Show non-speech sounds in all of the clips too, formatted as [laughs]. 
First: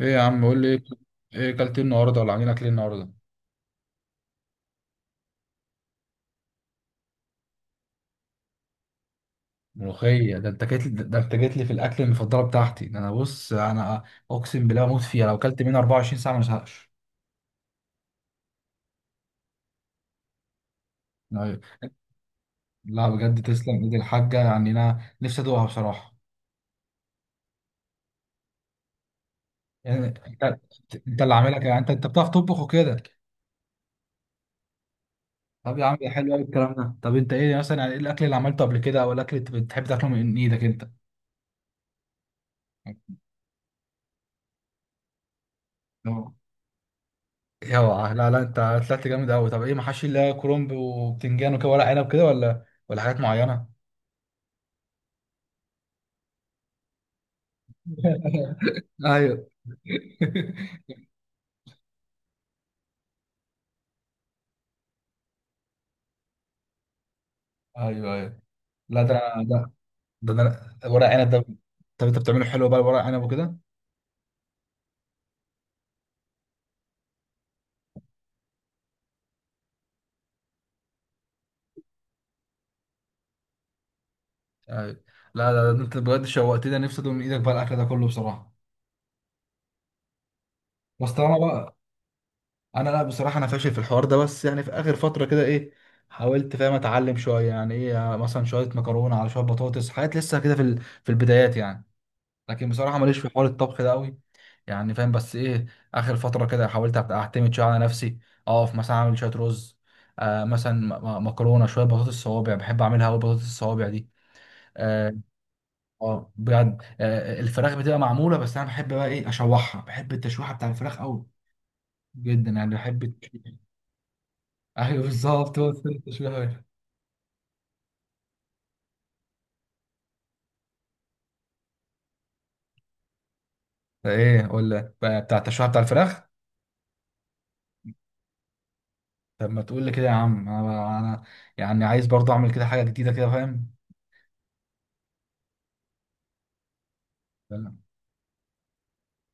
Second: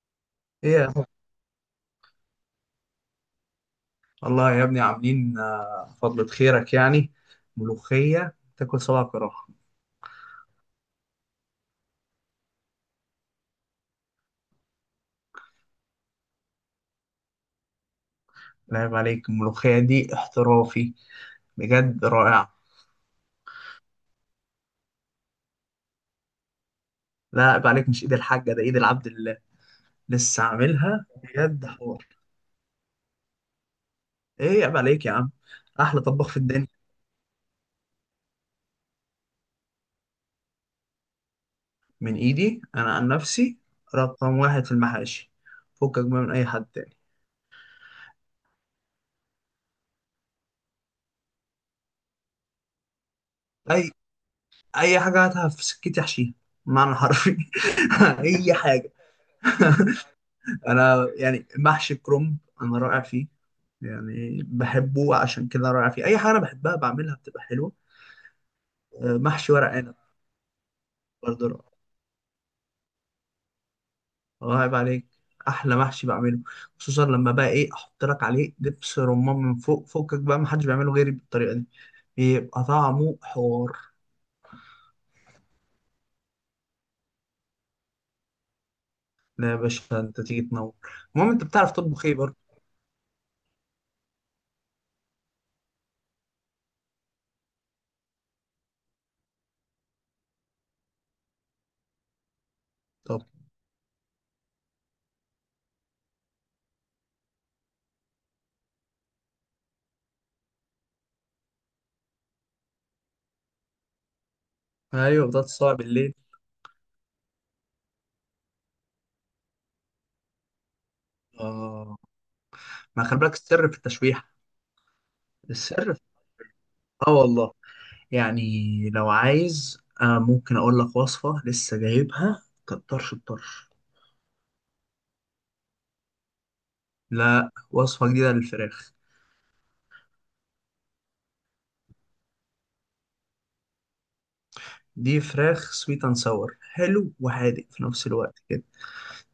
ايه يا عم، قول لي ايه ايه. يا أخو؟ ايه اكلت إيه النهارده ولا عاملين اكل إيه النهارده؟ والله يا ابني عاملين فضلة خيرك يعني. ملوخية تاكل صباع كراهة. ملوخيه؟ ده انت جيت لي في الاكل المفضله بتاعتي. ده انا، بص، انا اقسم بالله اموت فيها، لو اكلت منها 24 ساعه ما ازهقش. لا عيب عليك، الملوخية دي احترافي، أيوة. بجد رائعة. لا بجد، تسلم ايد الحاجه، يعني انا نفسي ادوقها بصراحه. لا عيب عليك، مش ايد الحاجة، ده ايد العبد الله، يعني انت، لسه عاملها انت اللي عاملها بجد كده؟ يعني انت حوار. بتعرف تطبخ وكده؟ ايه عيب عليك يا عم، طب يا عم احلى ده طباخ حلو في قوي الدنيا، الكلام ده. طب انت ايه مثلا، يعني ايه الاكل اللي عملته قبل كده، او الاكل اللي بتحب تاكله من ايدك؟ من ايدي انا عن نفسي. رقم واحد في المحاشي، فكك بقى من انت، اي حد تاني. اوعى، لا لا، انت طلعت جامد قوي. طب ايه محاشي، اللي هي كرنب وبتنجان وكده، ورق عنب كده، ولا حاجات معينه؟ اي اي حاجة هاتها في سكتي احشيها، معنى حرفي. [laughs] اي حاجة. ايوه. [laughs] [laughs] انا يعني محشي كرنب، انا رائع فيه، يعني بحبه عشان كده رائع فيه، اي حاجه انا بحبها بعملها بتبقى حلوه. ايوه ايوه. لا ده انا، محشي ده ورق عنب ده انا ورق عنب ده. برضه رائع. طب انت بتعمله حلو بقى ورق عنب وكده؟ الله يعيب عليك، احلى محشي بعمله، خصوصا لما بقى ايه احط لك عليه دبس رمان من فوق، فوقك بقى محدش بيعمله غيري بالطريقه دي، بيبقى طعمه حوار. ايوه. لا لا، ده انت بجد شوقتني، انا نفسي ادوق من ايدك بقى الاكل ده كله بصراحه. لا يا باشا انت تيجي تنور، بس المهم طالما انت بتعرف بقى. تطبخ ايه برضه؟ انا لا بصراحه انا فاشل في الحوار ده، بس يعني في اخر فتره كده ايه، حاولت، فاهم، اتعلم شويه. يعني ايه مثلا شويه مكرونه، على شويه بطاطس، حاجات لسه كده في البدايات يعني. لكن بصراحه ماليش طب. في حوار الطبخ ده قوي. يعني فاهم، بس ايه، اخر فتره كده حاولت أبقى اعتمد شويه على نفسي. اقف مثلا اعمل شويه رز. مثلا، مكرونه، شويه بطاطس الصوابع، بحب اعملها قوي بطاطس الصوابع دي. اه. ايوه، بطاطس صعب بالليل. بجد الفراخ بتبقى معموله، بس انا بحب بقى ايه اشوحها، بحب التشويحه بتاع الفراخ قوي. اه، جدا، يعني بحب ما خلي بالك التشويح. السر في التشويح. ايوه بالظبط، هو ده السر في... التشويحه بقى. اه والله، يعني لو عايز ممكن أقول لك وصفة لسه جايبها، كانت طرش الطرش. ده ايه، ولا بقى بتاع التشويحه بتاع الفراخ؟ لا، وصفة جديدة للفراخ. طب ما تقول لي كده يا عم، انا يعني عايز برضه اعمل كده حاجه جديده كده، فاهم. دي فراخ سويت اند ساور، حلو وحادق في نفس الوقت كده.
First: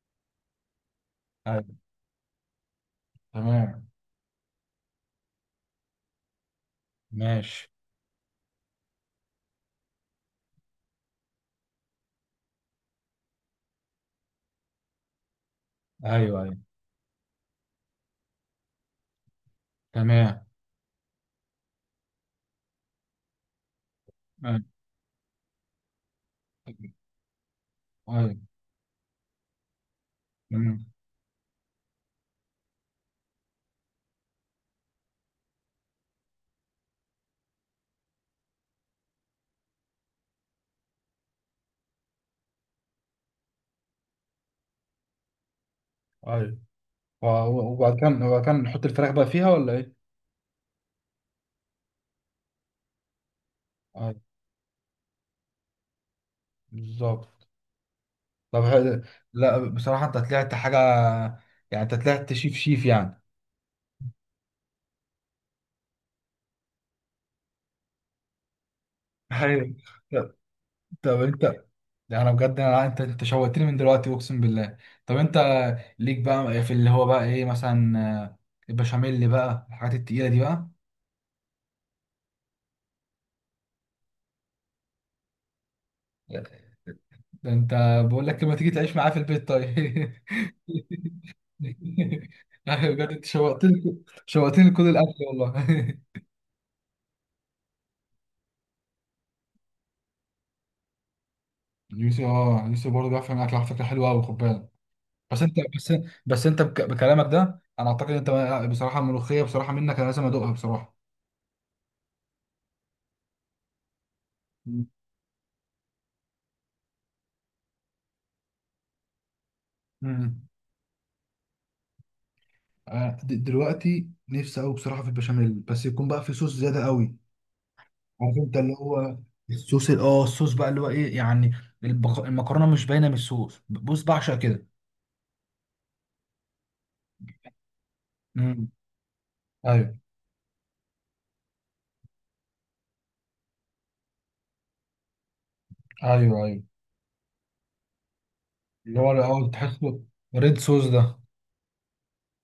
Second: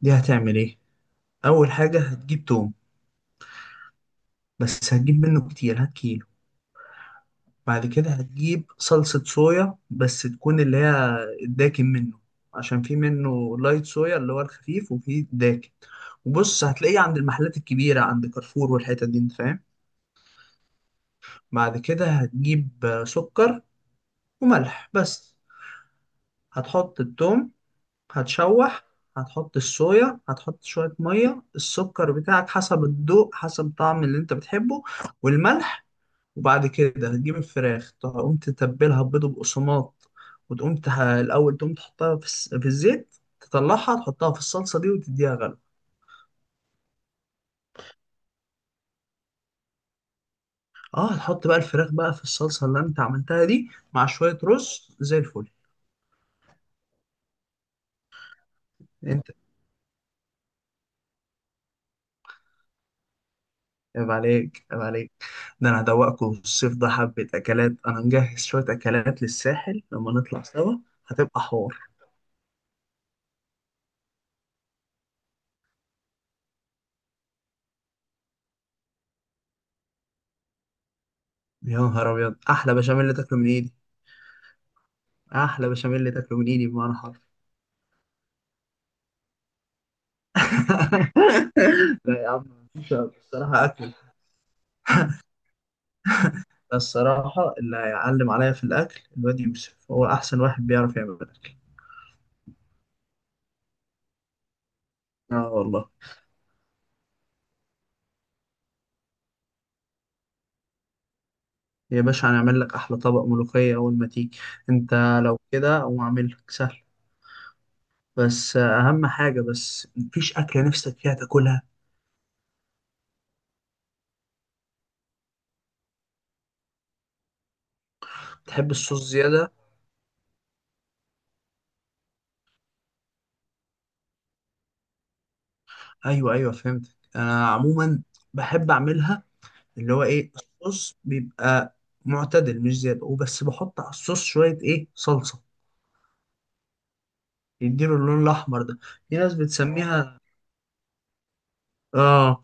دي هتعمل ايه؟ أول حاجة هتجيب توم، تمام. بس هتجيب منه كتير، هات كيلو. ماشي. بعد كده هتجيب صلصة صويا، بس تكون اللي هي الداكن منه، عشان في منه لايت صويا اللي هو الخفيف، وفي داكن. ايوه ايوه. وبص هتلاقيه عند المحلات الكبيرة، عند كارفور والحتت دي، انت فاهم. تمام. بعد كده هتجيب سكر ايوه وملح بس. هتحط التوم، ايوه. هتشوح، هتحط الصويا، هتحط تمام. شوية مية، السكر بتاعك حسب الذوق، حسب الطعم اللي انت بتحبه، والملح. وبعد كده هتجيب الفراخ، تقوم تتبلها بيض وبقسماط، الأول تقوم تحطها في الزيت، تطلعها تحطها في الصلصة دي وتديها غلو. ايوه. وبعد كده نحط الفراخ بقى فيها ولا ايه؟ اه، هتحط بقى الفراخ بقى في الصلصة اللي انت عملتها دي، مع ايوه شوية رز زي الفل. بالظبط. طب حلو. انت، لا بصراحة انت طلعت حاجة، يعني انت طلعت شيف شيف يعني. عيب عليك عيب عليك، ده انا هدوقكم الصيف ده حبة اكلات، انا مجهز شوية اكلات ايوه. للساحل لما طب. نطلع سوا، طب هتبقى انت، حوار. ده انا بجد انا، انت شوقتني من دلوقتي اقسم بالله. طب انت، ليك بقى في اللي هو بقى ايه مثلا، آه، البشاميل اللي بقى الحاجات التقيلة دي بقى؟ يا نهار ابيض، احلى بشاميل اللي تاكله من ايدي، احلى بشاميل اللي تاكله لا. من ايدي بمعنى حرفي. ده انت، بقول لك لما تيجي تعيش معايا في البيت طيب. [laughs] [laughs] لا يا [laughs] عم، مش أيوة بجد انت الصراحة اكل. شوقتني، شوقتني كل الاكل والله. [laughs] ده الصراحة اللي هيعلم عليا في الاكل الواد يوسف، هو احسن واحد بيعرف يعمل اكل. يوسف برضه بيعرف يعمل اكل، على فكره حلوه قوي، خد بالك. بس اه انت، والله. بس بس انت بكلامك ده انا اعتقد انت، بصراحه الملوخيه بصراحه منك انا لازم ادوقها بصراحه. يا باشا هنعمل لك احلى طبق ملوخية اول ما تيجي، مم. انت لو كده اقوم اعمل لك سهل، بس اهم حاجه، بس مفيش مم. اكله نفسك فيها تاكلها. دلوقتي نفسي قوي بصراحه في البشاميل، بس يكون بقى في صوص زياده قوي. عارف انت تحب اللي الصوص هو زياده؟ الصوص ال- اه الصوص بقى، اللي هو ايه يعني، المكرونه مش باينه من الصوص، بص، بعشق كده. ايوه ايوه فهمتك، انا عموما امم بحب اعملها، اللي ايوه هو ايه، الصوص بيبقى معتدل مش زياده، وبس بحط على الصوص شويه ايه صلصه، ايوه. ايوه يديله اللون الاحمر ده، اللي هو في ناس اه تحسه بتسميها. ريد صوص ده. اه،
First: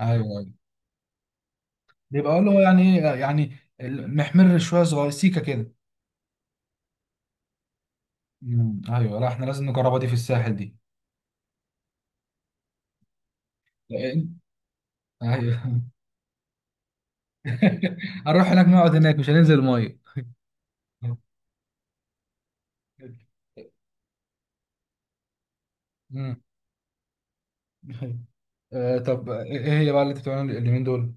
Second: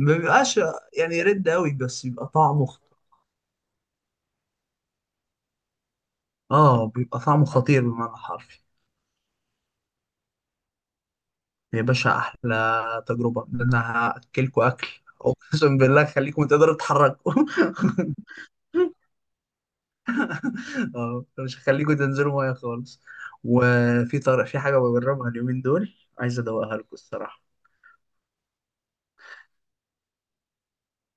ايوه. ايوه بيبقاش يعني رد قوي، بس بيبقى بيبقى اللي هو طعمه يعني ايه يعني، محمر شويه صغير، سيكه كده. اه، بيبقى طعمه خطير بمعنى حرفي. مم. ايوه، لا احنا لازم نجربها دي في الساحل دي. يا باشا احلى تجربه، ان انا لأن- هاكلكوا اكل، اقسم ايوه، بالله خليكم تقدروا تتحركوا. [laughs] [laughs] هنروح هناك نقعد هناك مش هننزل ميه. اه [laughs] مش هخليه جود، انزله ميه خالص. وفي طرق، في حاجه بجربها اليومين دول، عايز مم. ادوقها لكم الصراحه، طب إيه هي بقى اللي انت بتعملها اليومين دول؟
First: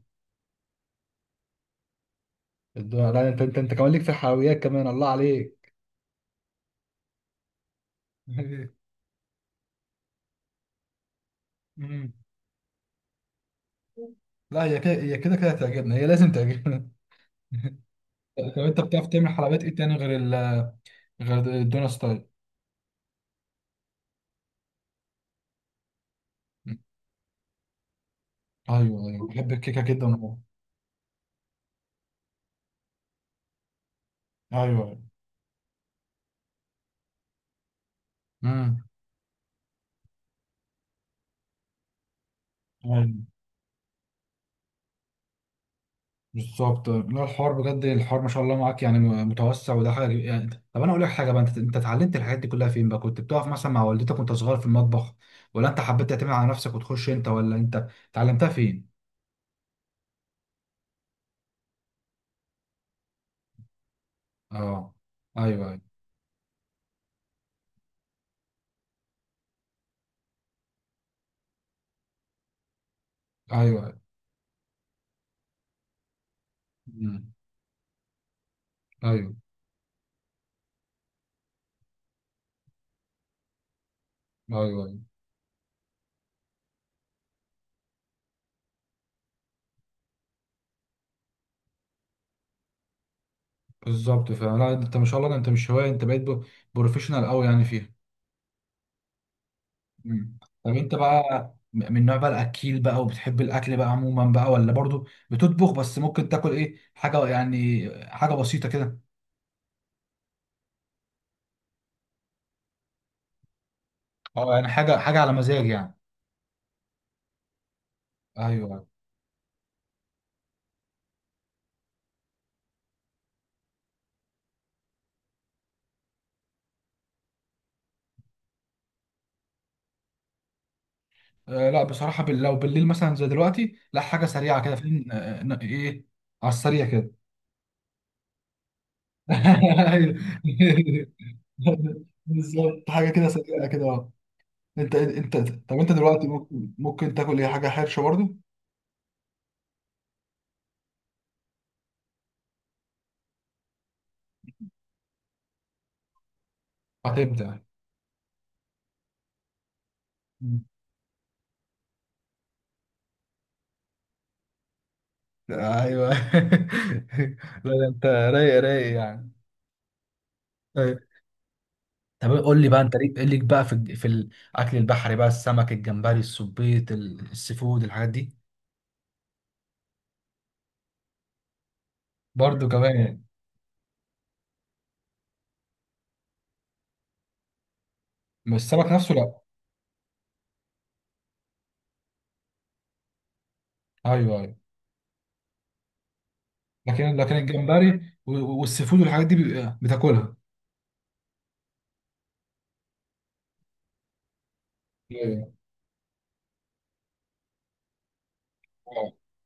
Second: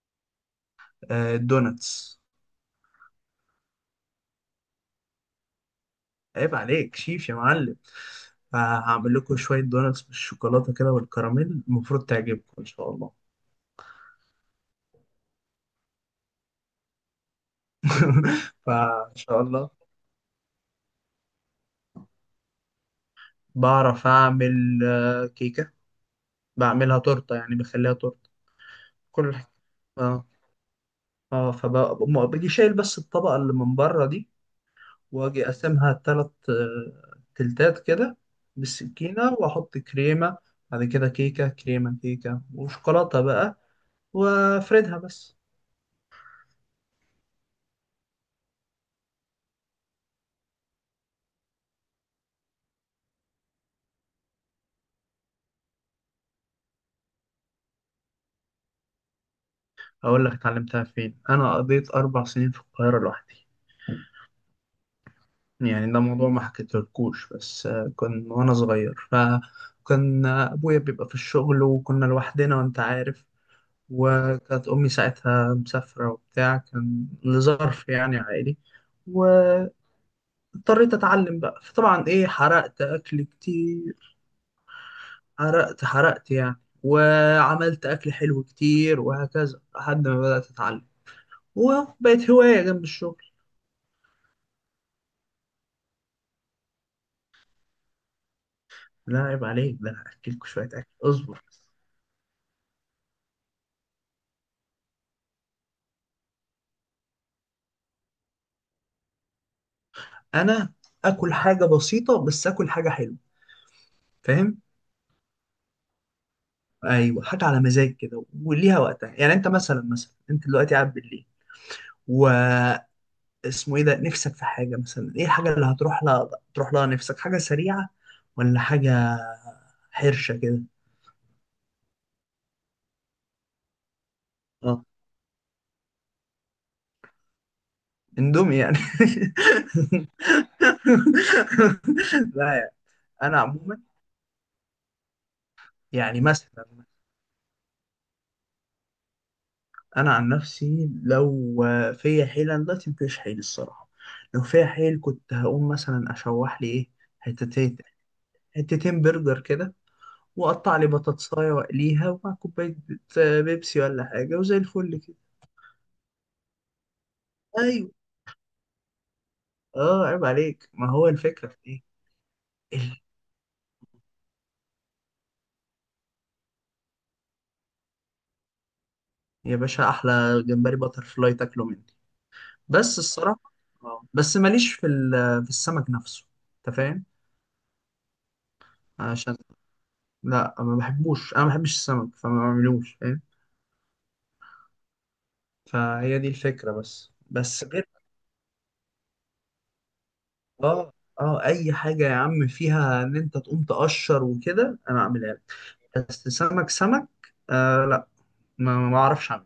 الدوناتس. الدنيا! لا انت كمان ليك في الحلويات كمان؟ الله عليك. عيب عليك شيف يا معلم. [laughs] فهعمل لكم شويه دوناتس بالشوكولاته كده والكراميل، المفروض مم. تعجبكم ان شاء الله. لا هي كده هتعجبنا، هي لازم تعجبنا. [laughs] [laughs] طب انت بتعرف فان تعمل شاء حلويات الله. ايه تاني غير الدونا ستايل؟ بعرف اعمل كيكه، بعملها تورته، يعني بخليها تورته، ايوه ايوه كل حاجه. بحب الكيكه جدا، اه ايوه. اه، فباجي شايل بس الطبقه اللي من بره دي، ايوه. واجي اقسمها تلات تلتات كده، امم. بالسكينة واحط كريمة، بعد كده كيكة كريمة كيكة أيوة. وشوكولاتة بقى، وافردها بس. بالظبط. لا الحوار بجد، الحوار ما شاء الله معاك، يعني متوسع، وده حاجه يعني. طب انا اقول لك حاجه بقى، انت اتعلمت الحاجات دي كلها فين بقى؟ كنت بتقف مثلا مع والدتك وانت صغير في المطبخ، ولا انت حبيت تعتمد على نفسك وتخش انت، ولا انت اتعلمتها فين؟ اقول لك اتعلمتها فين، انا قضيت 4 سنين في القاهرة لوحدي. اه. ايوه ايوه. يعني ده موضوع ما حكيتلكوش، بس كان وانا صغير فكان ابويا بيبقى في الشغل، وكنا لوحدنا، وانت عارف. ايوه. أيوة. وكانت امي ساعتها مسافرة وبتاع، كان مم. لظرف يعني عائلي. ايوه اضطريت اتعلم بقى، فطبعا ايه، حرقت اكل كتير، ايوه, أيوة. حرقت حرقت يعني، وعملت اكل حلو كتير، وهكذا لحد ما بدأت اتعلم، وبقت هواية جنب الشغل. بالظبط. فعلا لا، انت ما شاء الله، ده انت مش هوايه، انت بقيت بروفيشنال قوي يعني فيها. لا عيب عليك، ده انا مم. هاكلكوا شوية طب اكل، انت بقى، اصبر بس. من نوع بقى الاكيل بقى، وبتحب الاكل بقى عموما بقى، ولا برضو بتطبخ بس، ممكن تاكل ايه حاجه يعني حاجه بسيطه كده؟ انا اكل حاجة بسيطة، بس اكل حاجة حلوة، اه فاهم. يعني حاجه حاجه على مزاج يعني. ايوه، حاجة على مزاج كده وليها ايوه. وقتها، يعني انت مثلا انت دلوقتي قاعد بالليل، و اسمه ايه ده، نفسك في حاجة مثلا، ايه الحاجة اللي هتروح لها، تروح لها نفسك حاجة سريعة ولا حاجة حرشة كده؟ لا بصراحه لو بالليل مثلا زي دلوقتي، لا حاجه سريعه كده، اه، فين ايه، على السريع كده. اندومي يعني. [laughs] ايوه. [laughs] [laughs] لا يعني. بالظبط، حاجه كده انا سريعه عموما كده، اه. انت طب انت يعني دلوقتي مثلا، ممكن تاكل ايه حاجه حرشه برضو؟ انا عن نفسي لو فيا حيل، انا دلوقتي مفيش حيل الصراحة، لو فيا حيل كنت هقوم مثلا اشوح لي ايه، هتبدأ. حتتين حتتين برجر كده، واقطع لي بطاطسايه واقليها، ومع كوبايه بيبسي ولا حاجه، وزي الفل كده. ايوه. [laughs] لا ده ايوه، انت رايق رايق يعني. اه عيب عليك، ما أيوة. هو الفكرة في ايه. طب قول لي بقى، انت ال- ليك بقى في الاكل البحري بقى، السمك، الجمبري، السبيط، ال- السيفود، الحاجات دي؟ يا باشا احلى جمبري باتر فلاي تاكله مني، برضه كمان بس يعني. الصراحة اه، بس ماليش في في السمك نفسه، انت فاهم. مش السمك نفسه، عشان، لا. لا ما بحبوش، انا ما بحبش السمك فما بعملوش، فاهم. ايوه ايوه. فهي دي الفكرة، بس لكن بس غير. الجمبري والسيفود والحاجات دي بتاكلها؟ اه اه، اي حاجة يا عم فيها ان انت تقوم تقشر وكده، انا اعملها لك. ايوه. بس سمك سمك، آه لا، ما آه. اعرفش اعمله.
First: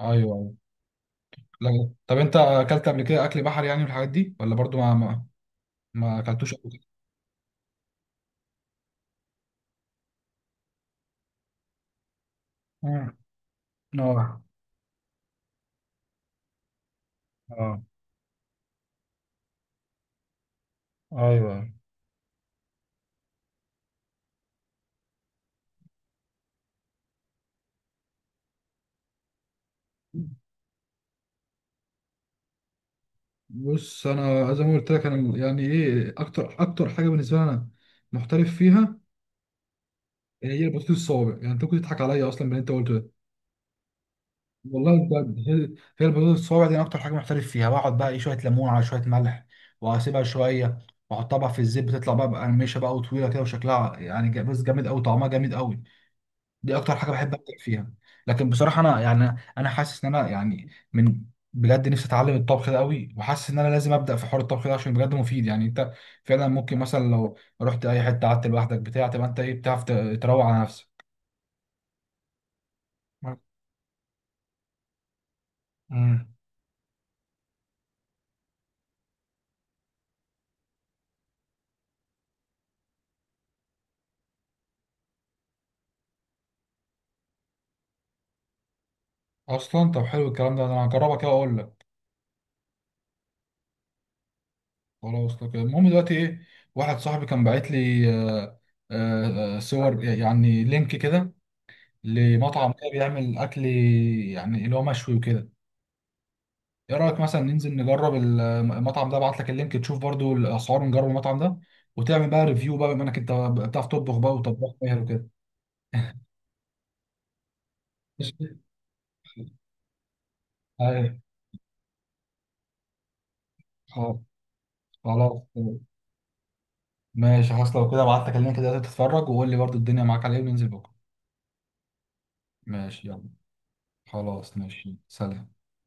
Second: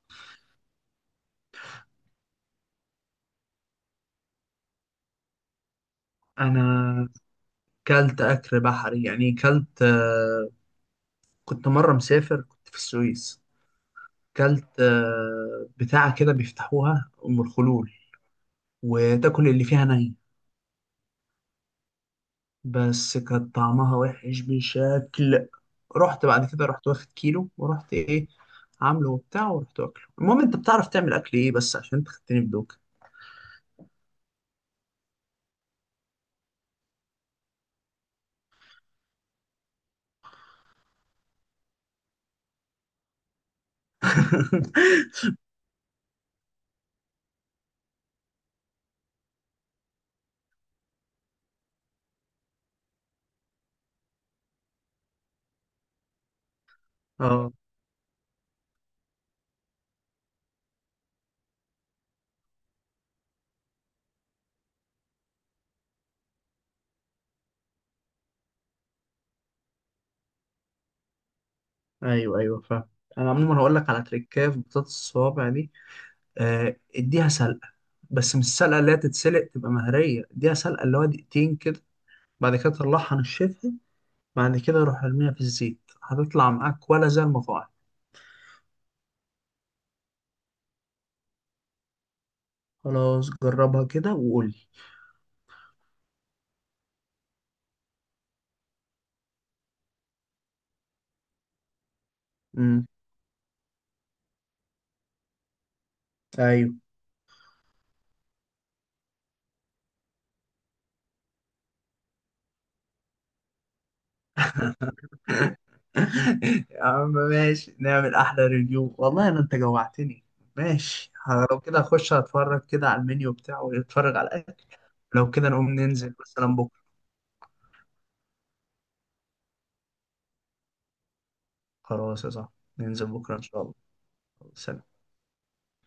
ايوه ايوه. لا طب انت اكلت قبل كده اكل بحري يعني والحاجات دي، ولا برضه ما, ما اكلتوش انا قبل كده؟ كلت اكل بحري يعني، كلت كنت مرة مسافر كنت في مم. السويس، اه. كلت بتاعة كده بيفتحوها أم اه. الخلول، وتاكل اللي فيها ني، ايوه. بس كان طعمها وحش بشكل، رحت بعد كده، رحت واخد كيلو، ورحت ايه عامله وبتاع، ورحت واكله. المهم، انت بتعرف تعمل اكل ايه، بس عشان انت خدتني بدوك. بص انا زي ما قلت لك انا، يعني ايه اكتر، اكتر حاجه بالنسبه لي انا محترف فيها هي البطاطس الصوابع. يعني انت كنت تضحك عليا اصلا من اللي انت قلته ده. والله [laughs] بجد هي البطاطس الصوابع دي انا اكتر حاجه محترف فيها. بقعد بقى ايه، شويه ليمون على شويه ملح، واسيبها شويه، واحطها بقى في الزيت، بتطلع بقى مقرمشه بقى وطويله كده، وشكلها يعني بص جامد قوي، طعمها جامد قوي. دي اكتر حاجه بحب ابدع اه فيها. لكن بصراحه انا يعني انا حاسس ان انا يعني من، بجد نفسي اتعلم الطبخ ده قوي، وحاسس ان انا لازم ابدا في حوار الطبخ ده عشان بجد مفيد، يعني انت فعلا ممكن مثلا لو رحت اي حته قعدت لوحدك بتاع، تبقى انت ايه، بتعرف تروق على نفسك. ايوه ايوه فاهم، انا عموما هقول لك على تريكايه في بطاطس الصوابع دي، امم. اديها سلقه، بس مش السلقه اللي هي تتسلق تبقى مهريه، اديها سلقه اللي هو دقيقتين كده، بعد كده تطلعها نشفها، بعد كده روح ارميها في الزيت، هتطلع معاك ولا زي المطاعم. اصلا طب حلو الكلام ده، انا هجربها كده واقول لك. خلاص، جربها كده وقول لي. خلاص لو كده. المهم دلوقتي ايه، واحد صاحبي كان باعت لي صور، يعني لينك كده، لمطعم امم، كده بيعمل اكل يعني اللي هو مشوي وكده. ايوه. ايه رايك مثلا ننزل نجرب المطعم ده؟ ابعت لك اللينك تشوف برضو الاسعار، ونجرب المطعم ده، وتعمل بقى ريفيو بقى بما انك انت بتعرف تطبخ بقى، وطباخ ماهر وكده. [laughs] يا عم ماشي، نعمل احلى ماشي. ريفيو، والله انا انت جوعتني. ماشي، ايوه. لو كده اخش اتفرج كده على المنيو بتاعه خلاص. واتفرج على الاكل. لو خلاص. كده نقوم ننزل مثلا بكره. ماشي خلاص، لو كده ابعت لك اللينك ده تتفرج، وقول لي برضو الدنيا معاك على ايه، وننزل بكره. خلاص يا صاحبي، ننزل ماشي، يلا. بكره ان شاء الله. خلاص سلام ماشي، سلام.